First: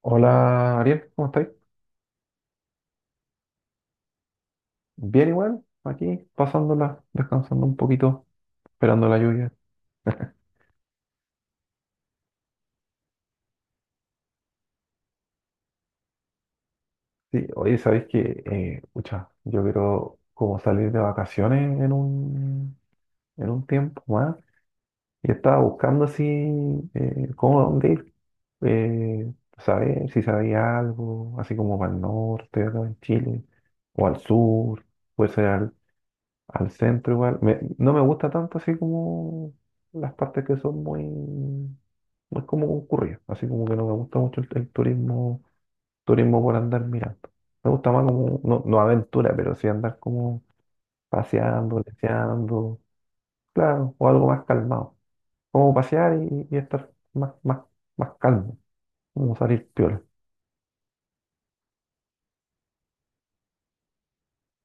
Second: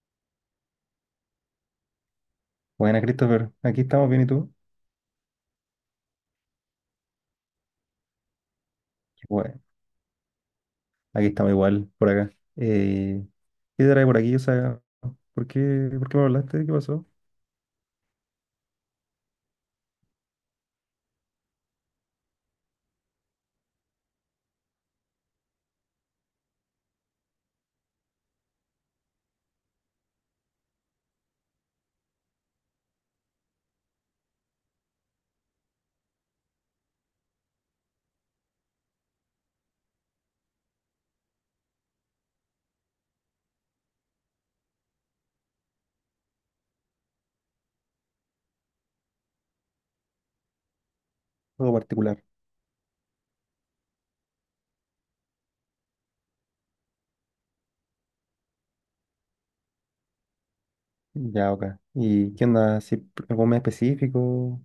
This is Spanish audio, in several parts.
Hola Ariel, ¿cómo estáis? Buena, Christopher. Aquí estamos bien, ¿y tú? Bien igual, aquí pasándola, descansando un poquito, esperando la Qué lluvia. bueno, aquí estamos igual, por acá. Eh, ¿Qué te trae por aquí? O sea, ¿por qué me hablaste? ¿Qué pasó? Sí, oye, ¿sabéis que, pucha, yo quiero como salir de vacaciones en un tiempo más? Y estaba buscando así, cómo, dónde ir, eh, saber si sabía algo, así como para el norte, acá en Chile, o al sur, puede ser al centro igual. Me- no me gusta tanto así como las partes que son muy. No es como concurrido, así como que no me gusta mucho el turismo, turismo por andar mirando. Me gusta más como, no, no aventura, pero sí andar como Algo paseando, particular. leseando, claro, o algo más calmado. Como pasear y estar más calmo, como salir piola. Ya, ok. ¿Y qué onda? ¿Si pr- algún mes específico?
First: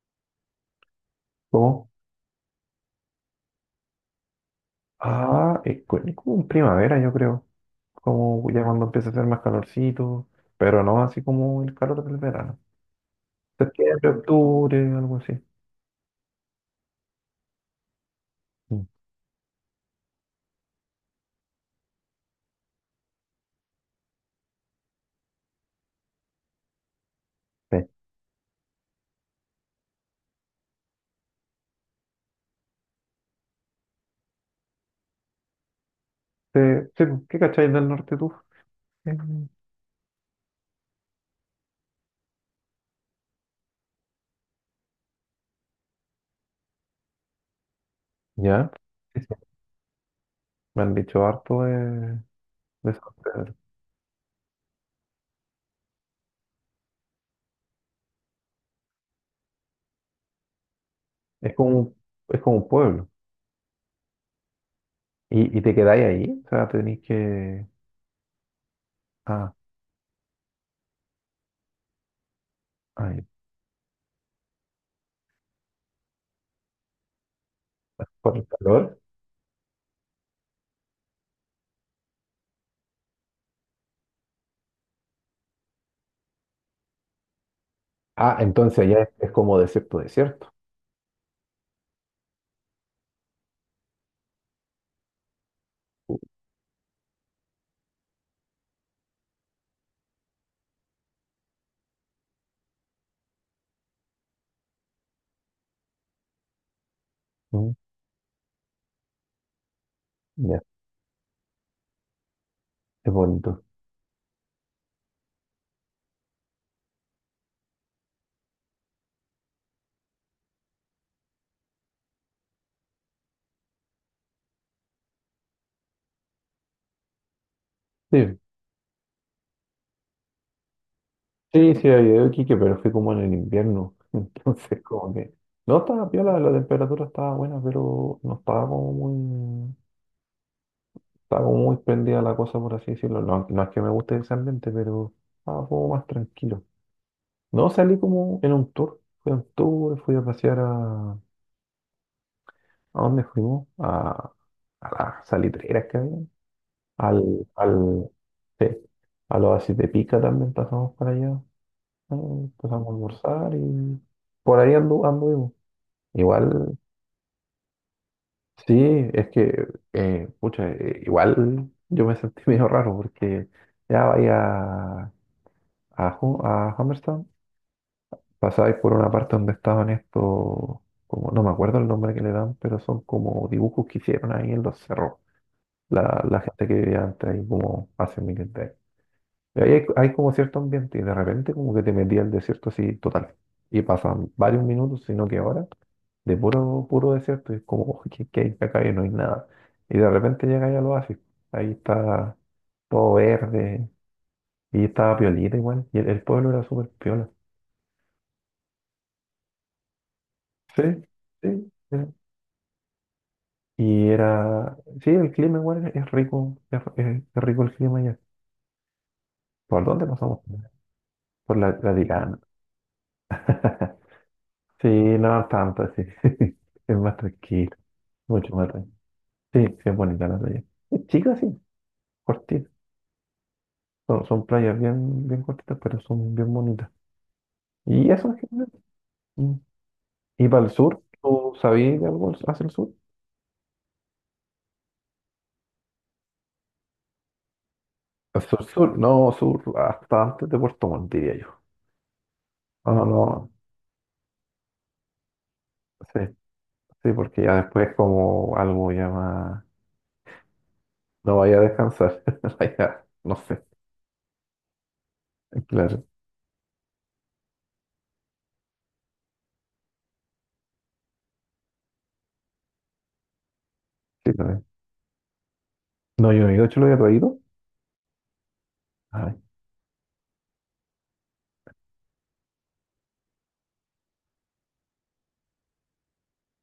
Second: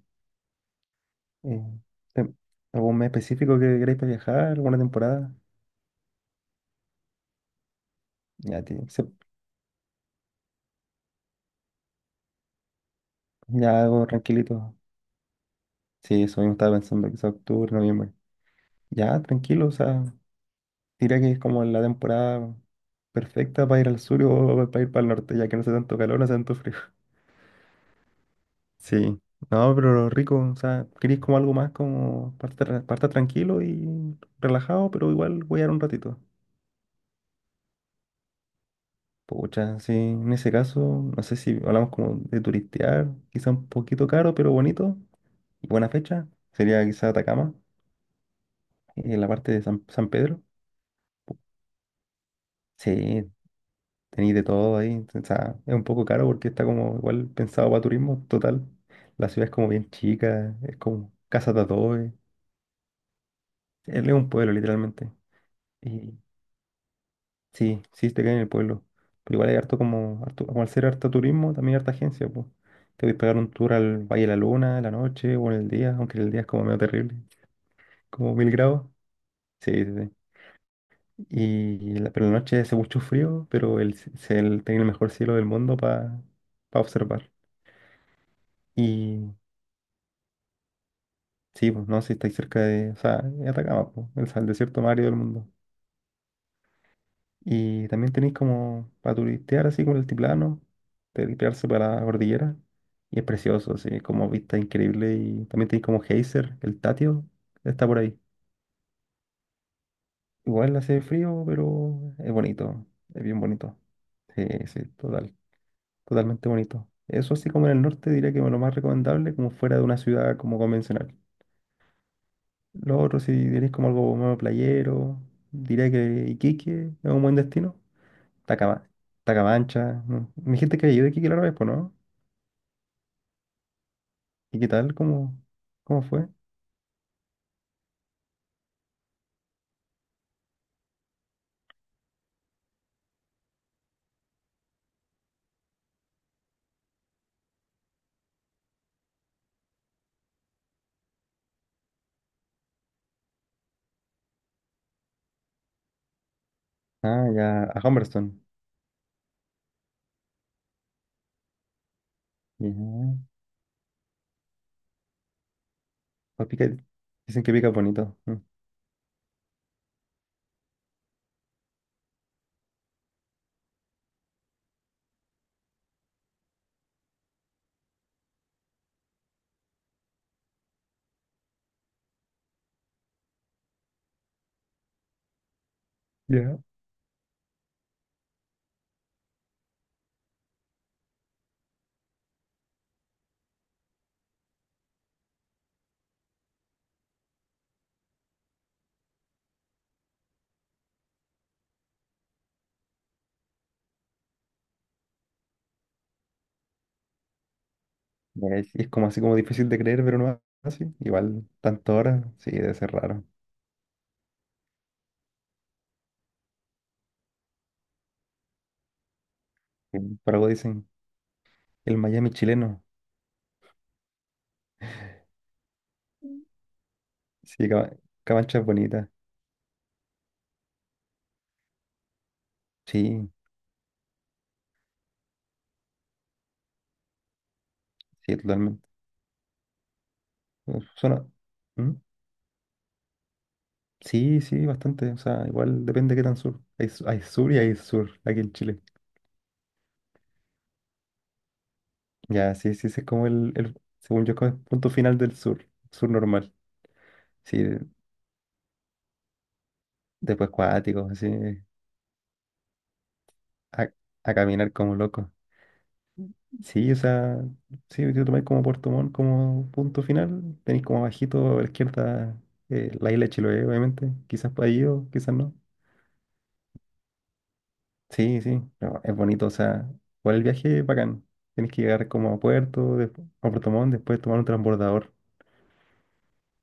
Eh, Como, tem- ¿Algún mes específico que queréis para viajar? ¿Alguna temporada? ah, es como en primavera, yo creo, como Ya, ya tío, cuando empieza a hacer más calorcito, pero no así como el calor del verano. ya algo Septiembre, tranquilito. octubre, algo así. Sí, eso mismo estaba pensando, quizás octubre, noviembre. Mm. Ya, tranquilo, o sea, diría que es como la temporada perfecta para ir al sur o para ir para el norte, ya que no hace tanto calor, no hace tanto frío. Sí. Sí, no, pero rico, o sea, queréis como algo más como para estar tranquilo y relajado, pero igual voy a dar un ratito. Sí, sí, pues, ¿qué cacháis del norte tú? Pucha, sí, en ese caso, no sé si hablamos como de turistear, quizá un poquito caro, pero bonito y buena fecha, sería quizá Atacama, ¿Ya? en Sí, la sí. parte de San Pedro. Me han dicho harto de San Sí, Pedro. tenéis de todo ahí, o sea, es un poco caro porque está como igual pensado para turismo, total. La ciudad es como bien chica, es como casa Es de como un, adobe, es como un pueblo. es un pueblo literalmente. Y te quedáis Y ahí? O sea, tenéis que... sí, sí, te queda en el pueblo. Pero igual Ah, hay harto como, como al ser harto turismo, también harta agencia, pues. Te voy a ahí, pegar un tour al Valle de la Luna en la noche o en el día, aunque en el día es como medio terrible, como por el mil grados. calor. Sí, sí, sí. Y la, pero en la noche hace mucho frío, pero el, c- se- el- tiene el mejor cielo del mundo para observar. Ah, entonces allá es Y como desierto, desierto. sí, pues no, si estáis cerca de, o sea, de Atacama, pues, el desierto más árido del mundo. Y también tenéis como para turistear así como el altiplano, turistearse para la cordillera. Y es precioso, así como vista increíble. Y también tenéis como geyser, el Tatio, que Mm. está por ahí. Ya, Igual hace frío, pero es bonito, es es bien bonito. bonito. Sí, sí, total, totalmente bonito. Eso así como en el norte diría que es lo más recomendable, como fuera de una ciudad como convencional. Lo otro, si diréis como algo más playero, diría que Iquique es un buen destino. Sí, Tacama- Tacamancha. ¿No? Me dijiste que había ido de Iquique la otra vez, pues, sí, sí, ¿no? había ido a Iquique, pero fui como en el invierno. ¿Y qué Entonces, tal? como que... ¿Cómo, No cómo estaba fue? piola, la temperatura estaba buena, pero no estaba como muy... Estaba como muy prendida la cosa, por así decirlo. No, no es que me guste ese ambiente, pero estaba como más tranquilo. No, salí como en un tour. Fui a un tour, fui a pasear a... ¿A dónde fuimos? A las salitreras que había. Ah, Al, ya, a al, Humberstone. sí, al oasis de Pica también pasamos para allá. Pasamos a Ya. almorzar y por ahí anduvimos. Pues Igual, pica- dicen que pica bonito. Mm. sí, es que, pucha, igual yo me sentí medio raro porque ya vaya a, a, a Humberstown pasáis por una parte donde estaban estos, como no me acuerdo el nombre que le dan, pero son como dibujos que hicieron ahí en los cerros, la Ya. gente que vivía antes ahí como hace miles de años. Y ahí hay, hay como cierto ambiente y de repente como que te metí al desierto así total. Y pasan varios minutos, sino que ahora, de puro desierto, y es como, "Oh, ¿qué, qué hay acá?" Y no hay nada. Y de repente llegáis al oasis, ahí está todo verde, y estaba piolita igual, y el pueblo era súper piola. Ya, es como así como difícil de creer, pero no Sí, así. Igual, sí, tantas sí. horas, sí, debe ser raro. Y era, sí, el clima igual es rico, es rico el clima ya. ¿Por Sí. dónde Por pasamos? algo dicen, Por la el Miami Vaticano. chileno. Sí, no tanto, sí. Es más Sí, tranquilo, mucho Camancha es más tranquilo. bonita. Sí, sí, es bonita la playa. Es chica, sí, cortita. Sí, Son, son playas bien, bien cortitas, pero son bien bonitas. Y eso sí, en general. totalmente. Mm. ¿Y para el Uf, sur? suena. ¿Tú ¿Mm? sabías de algo hacia el sur? Sí, sí, bastante. O sea, igual depende de qué tan sur. Hay sur y hay sur aquí en Sur, Chile. sur, no, sur, hasta antes de Puerto Montt, diría yo. Ya, sí, sí, ese No, es como no, el, según yo, como el punto final del sur, sur sí, normal. sí, porque ya Sí, después como algo ya más. después cuáticos, así, No vaya a descansar. Vaya, no sé. a, a caminar como loco. Claro. Sí, o sea, sí, yo tomé como Puerto Montt como punto final, tenéis como bajito a la izquierda la isla de Chiloé, obviamente, Sí, quizás también para ahí o quizás no. no, yo no hecho lo había traído. Sí, sí, pero es Ay, sí, bonito, o sea, por el viaje bacán. Tienes que llegar como a Puerto, después, a Puerto Montt, después tomar un transbordador.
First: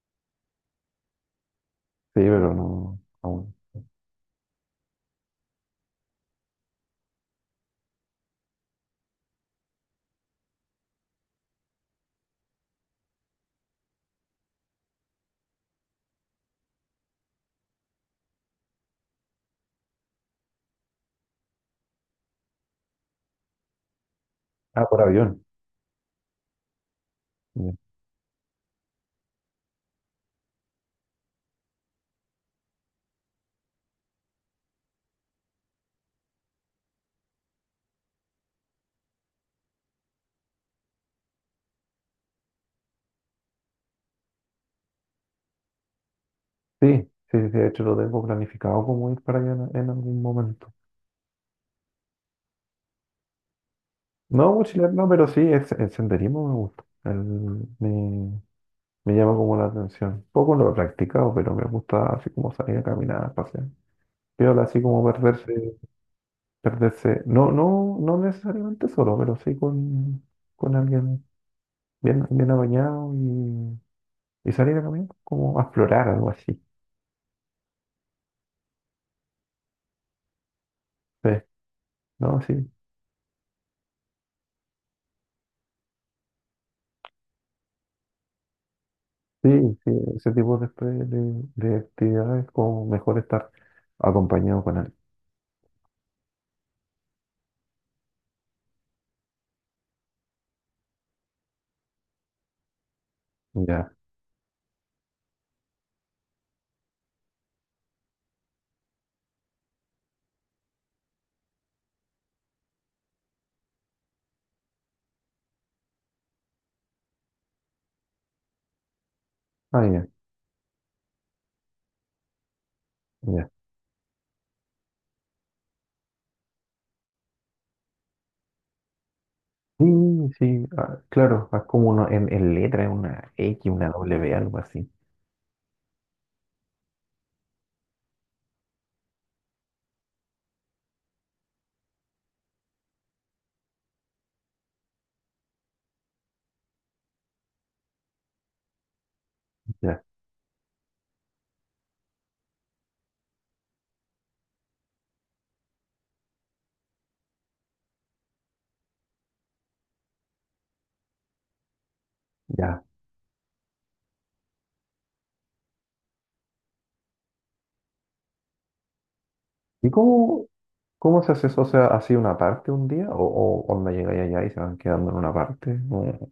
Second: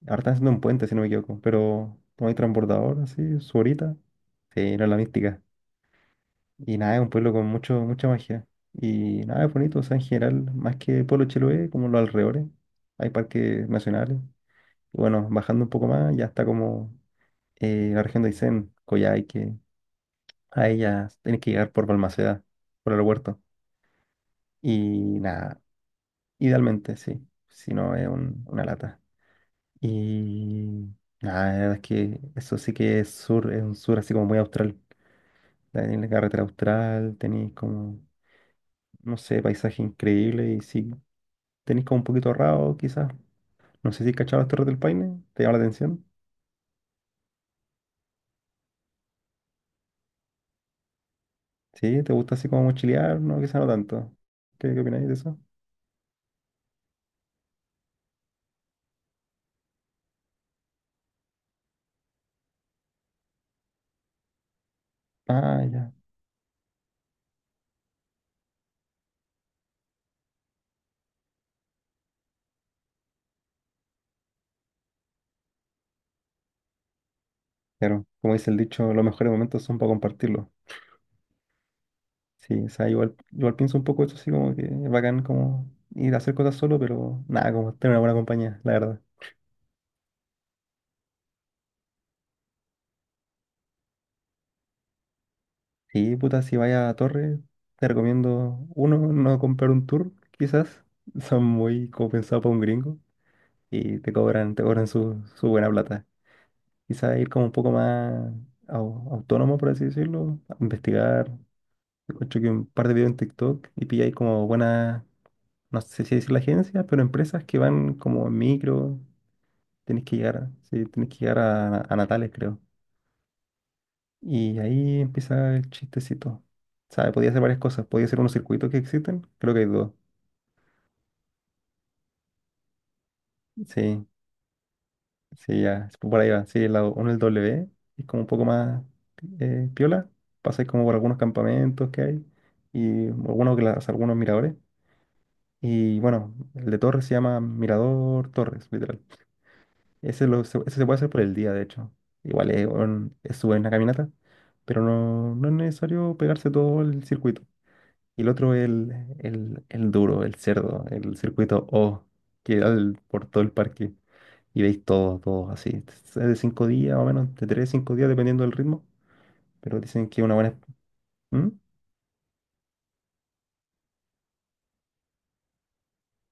Ahora están haciendo un puente, si no me equivoco, pero no hay pero no transbordador, así, aún. su horita. Sí, era la mística. Y nada, es un pueblo con mucha magia. Y nada, es bonito, o sea, en general, más que Pueblo Chiloé, como los alrededores, hay parques nacionales. Y bueno, bajando un poco más, ya está como la región de Aysén, Coyhaique. A ella tienes que llegar por Balmaceda, por el aeropuerto. Ah, por Y avión. nada, idealmente, sí. Si Ya. no, es una lata. Y nada, la verdad es que eso sí que es sur, es un sur así como muy austral. Tenéis la carretera austral, tenéis como, no sé, paisaje increíble y sí, tenéis como un poquito ahorrado quizás. No sé si cachabas las Torres del Paine, ¿te llama la atención? Sí, sí, sí, sí, de hecho lo tengo planificado como ir para allá en algún momento. Sí, ¿te gusta así como mochilear? No, quizás no tanto. No, ¿Qué mochilar opináis no, de pero eso? sí, el senderismo me gusta. Me llama como la atención. Poco no lo he practicado, pero me gusta así como salir a caminar, pasear. Piola, así como Ah, ya. perderse. No, no, no necesariamente solo, pero sí con alguien bien, bien apañado y salir a caminar como a explorar algo así. Claro, como dice el dicho, los mejores momentos son para compartirlos. Sí, no, sí, Sí, o sea, igual pienso un poco eso así como que es bacán como ir a hacer cosas solo, pero nada, como tener una buena compañía, la verdad. sí, sí, ese tipo de actividades como mejor estar acompañado con alguien. Sí, puta, si vaya a Torre, te recomiendo, uno, no comprar un tour, quizás. Son muy como pensados para un gringo Ya, y te cobran su buena plata. Quizás ir como un poco más autónomo, por así decirlo, a investigar. Escucho que un par de videos en TikTok y pilláis como buenas, no sé si decir la agencia, pero empresas que van como en micro. ah, Tenés ya, que llegar, sí, tenés que llegar a Natales, creo. ya. Y ahí empieza el chistecito. ¿Sabes? Podía hacer varias cosas. Podía hacer unos circuitos que existen. Creo que hay dos. Sí, sí, ah, claro, es como uno en letra, es una X, una Sí, W, algo así. sí, ya. Es por ahí va. Sí, el lado uno, el W, es como un poco más piola. Pasáis como por algunos campamentos que hay y algunos miradores. Y bueno, el de Torres se llama Mirador Torres, literal. Ya, Ese se puede hacer por el día, de hecho. Igual es una caminata, pero no es necesario pegarse todo el circuito. Y el otro es el duro, el cerdo, el circuito O, que da ya. Por todo el parque. Y veis todo, todo así. Es de 5 días, o menos, de 3, 5 días, dependiendo del ritmo. Pero ¿Y dicen que es una cómo, buena... cómo se hace ¿Mm? eso? O sea, ¿así una parte un día? O onda llegáis allá y se van quedando en una parte? ¿Cómo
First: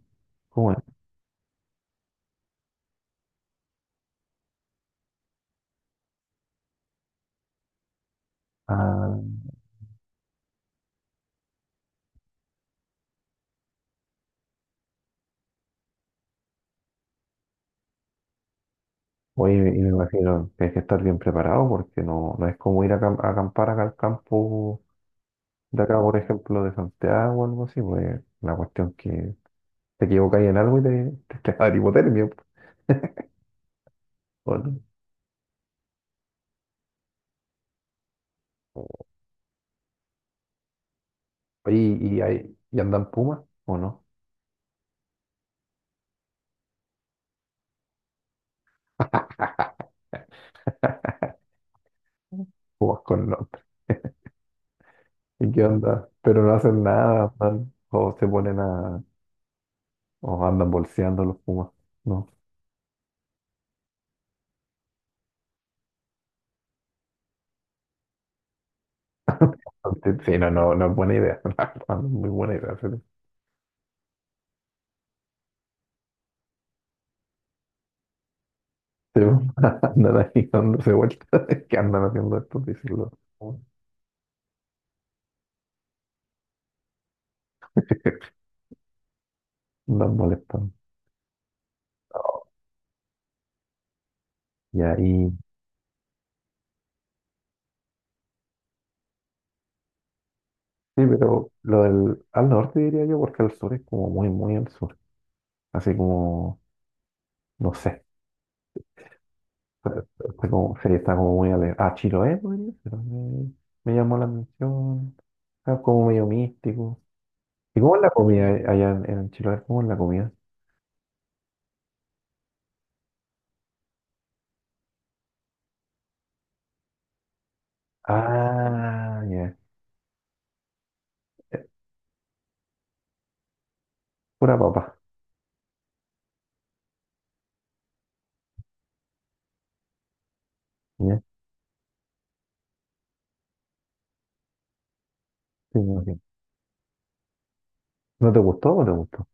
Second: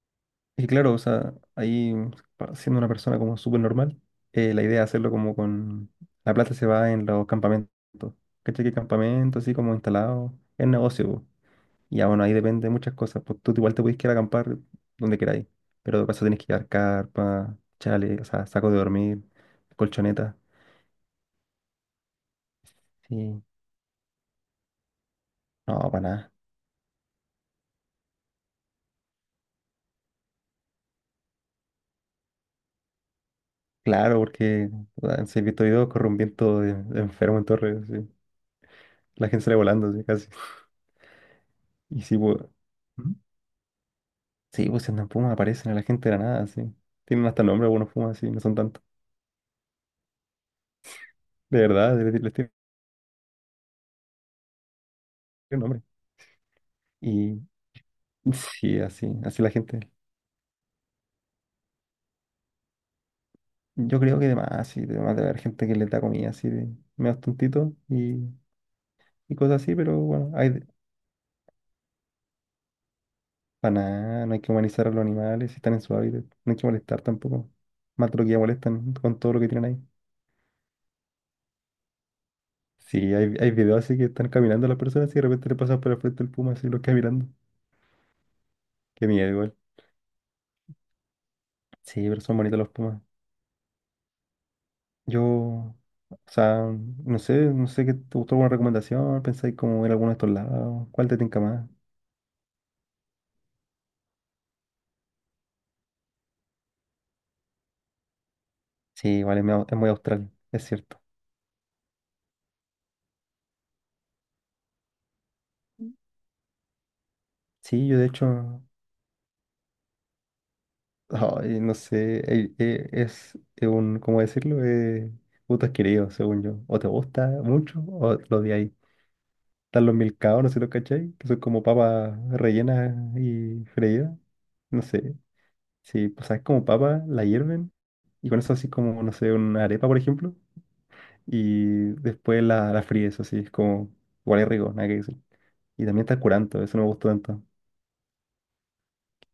Y cómo es? claro, o sea, ahí, siendo una persona como súper normal, la idea es hacerlo como con... La plata se va en los campamentos. ¿Cachai? Que Ah. campamentos así como instalados. Es negocio, po. Ya bueno, ahí depende de muchas cosas. Pues tú igual te puedes quedar a acampar donde queráis. Pero de paso tienes que llevar carpa, chale, o sea, saco de dormir, Oye, y me colchoneta. imagino que hay que estar bien preparado porque no, no es como ir a, a Sí. acampar acá al campo No, de acá, para por nada. ejemplo, de Santiago o algo así, pues la cuestión que te equivocáis en algo y te va a dar hipotermia. Claro, Po, ¿o porque no? puta, si he visto videos corre un viento de enfermo en torres sí. La gente sale volando, sí, casi. Oye, Y sí, y, pues. hay- y andan ¿Mm? pumas o no? Sí, pues si andan pumas aparecen a la gente de la nada, sí. Tienen hasta nombre algunos pumas, sí, no son tantos. De verdad, les tienen Pumas con norte. ¿Y qué nombre. onda? Pero no hacen nada, Y andan- o se ponen sí, a, así, así la gente. o andan bolseando los pumas, ¿no? Yo creo que además, sí, además debe haber gente que le da comida así de medio tontito y cosas así, pero Antes- bueno, Sí, no, hay de- no, no es buena idea, no es muy buena idea. Para nada, no hay que humanizar a los animales, si están en su hábitat, no hay que molestar tampoco. Más de lo que ya molestan con Sí, todo lo po. que tienen ahí. Andan ahí dándose vueltas. ¿Qué andan haciendo estos Sí, discípulos? hay videos así que están caminando las personas y de repente le pasan por el frente el puma así los queda mirando. Qué miedo igual. Andan molestando. Sí, pero son bonitos los pumas. Y Yo, ahí. o sea, no sé qué te gustó alguna recomendación, pensáis como ir a alguno de estos lados, Sí, cuál te tinca pero más. lo del. Al norte diría yo, porque al sur es como muy, muy al sur. Así como. No sé. Sí, igual es muy austral, Está es como, sí, cierto. está como muy ah, Chiloé, podría ser. Me llamó la atención. Está como medio místico. ¿Y Sí, cómo yo es de la comida hecho, allá en Chiloé? ¿Cómo es la comida? ay, no sé, es un, ¿cómo decirlo? Gusto adquirido, según yo. O te gusta mucho o lo odias. Ah, ya. Están los milcaos, no sé si los cachai, que son como Eh, papas rellenas y freídas. pura No papa. sé, sí, pues sabes, como papas, la hierven y con eso así como, no sé, una arepa, por ejemplo, Ya, y después la fríes, así, es como, igual es rico, nada que decir. sí, me Y también está imagino. el curanto, eso no me gustó tanto. ¿No te gustó o no te gustó?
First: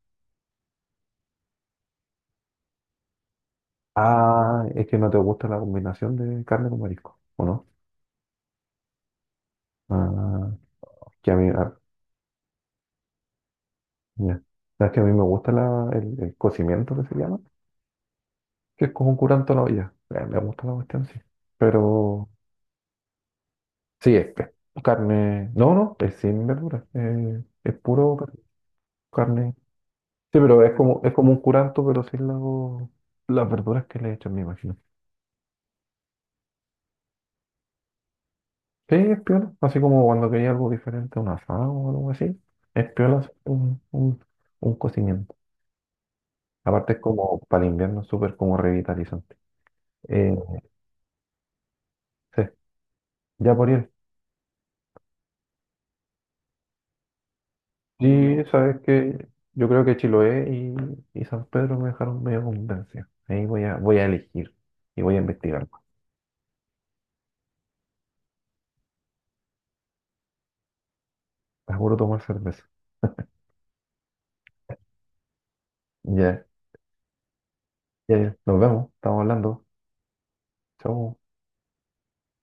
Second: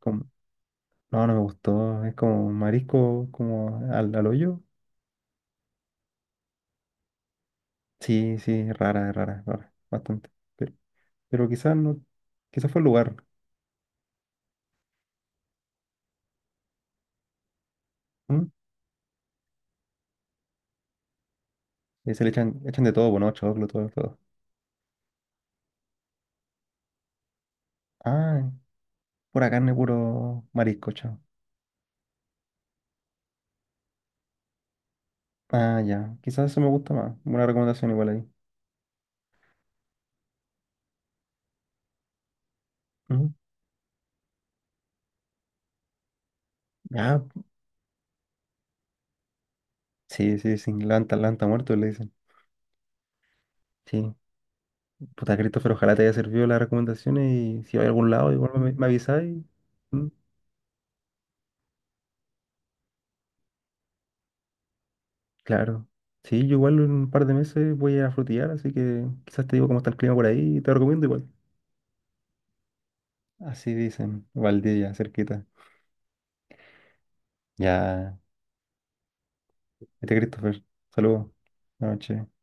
No, no me gustó. Es como marisco, como al hoyo. Ah, es que no te gusta la combinación de carne con marisco, ¿o no? Sí, sí, es rara, es rara, es rara, bastante. Ah, Pero, que a mí, pero quizás ah, no, quizás fue el lugar. ya. Sabes que a mí me gusta la, el cocimiento que se llama, ¿Mm? que es como un curanto a la olla. Me gusta la cuestión, sí. Y se Pero le echan de todo, bueno, choclo, todo, sí, todo. Es carne. No, no, es sin verduras. Es Ah, pura carne. carne, Sí, puro pero marisco, es chao. como un curanto, pero sin la- las verduras que le echan, me imagino. Ah, ya, quizás eso me gusta más. Buena recomendación igual ahí. Sí, es piola. Así como cuando quería algo diferente, un asado o algo así. Es piola Ujú. hacer un cocimiento. Aparte es Ya, como para el invierno súper como revitalizante. Eh, sí, sí, sí, lanta muerto le dicen. sí, ya por ir. Sí, puta Christopher, ojalá te haya servido las recomendaciones y si va a algún lado, Y igual me, sabes me que avisáis. yo creo que Chiloé y San Pedro me dejaron medio convencia. Ahí voy a, voy a elegir y voy a investigar. Claro. Sí, yo igual en un par de meses voy a frutillar, así que quizás te digo cómo está el clima por ahí y te recomiendo igual. Seguro tomar cerveza. Así dicen, Valdivia, cerquita. Ya, Ya, ya, ya. Nos vemos. Estamos hablando. este Christopher, Chau. saludos. Buenas noches.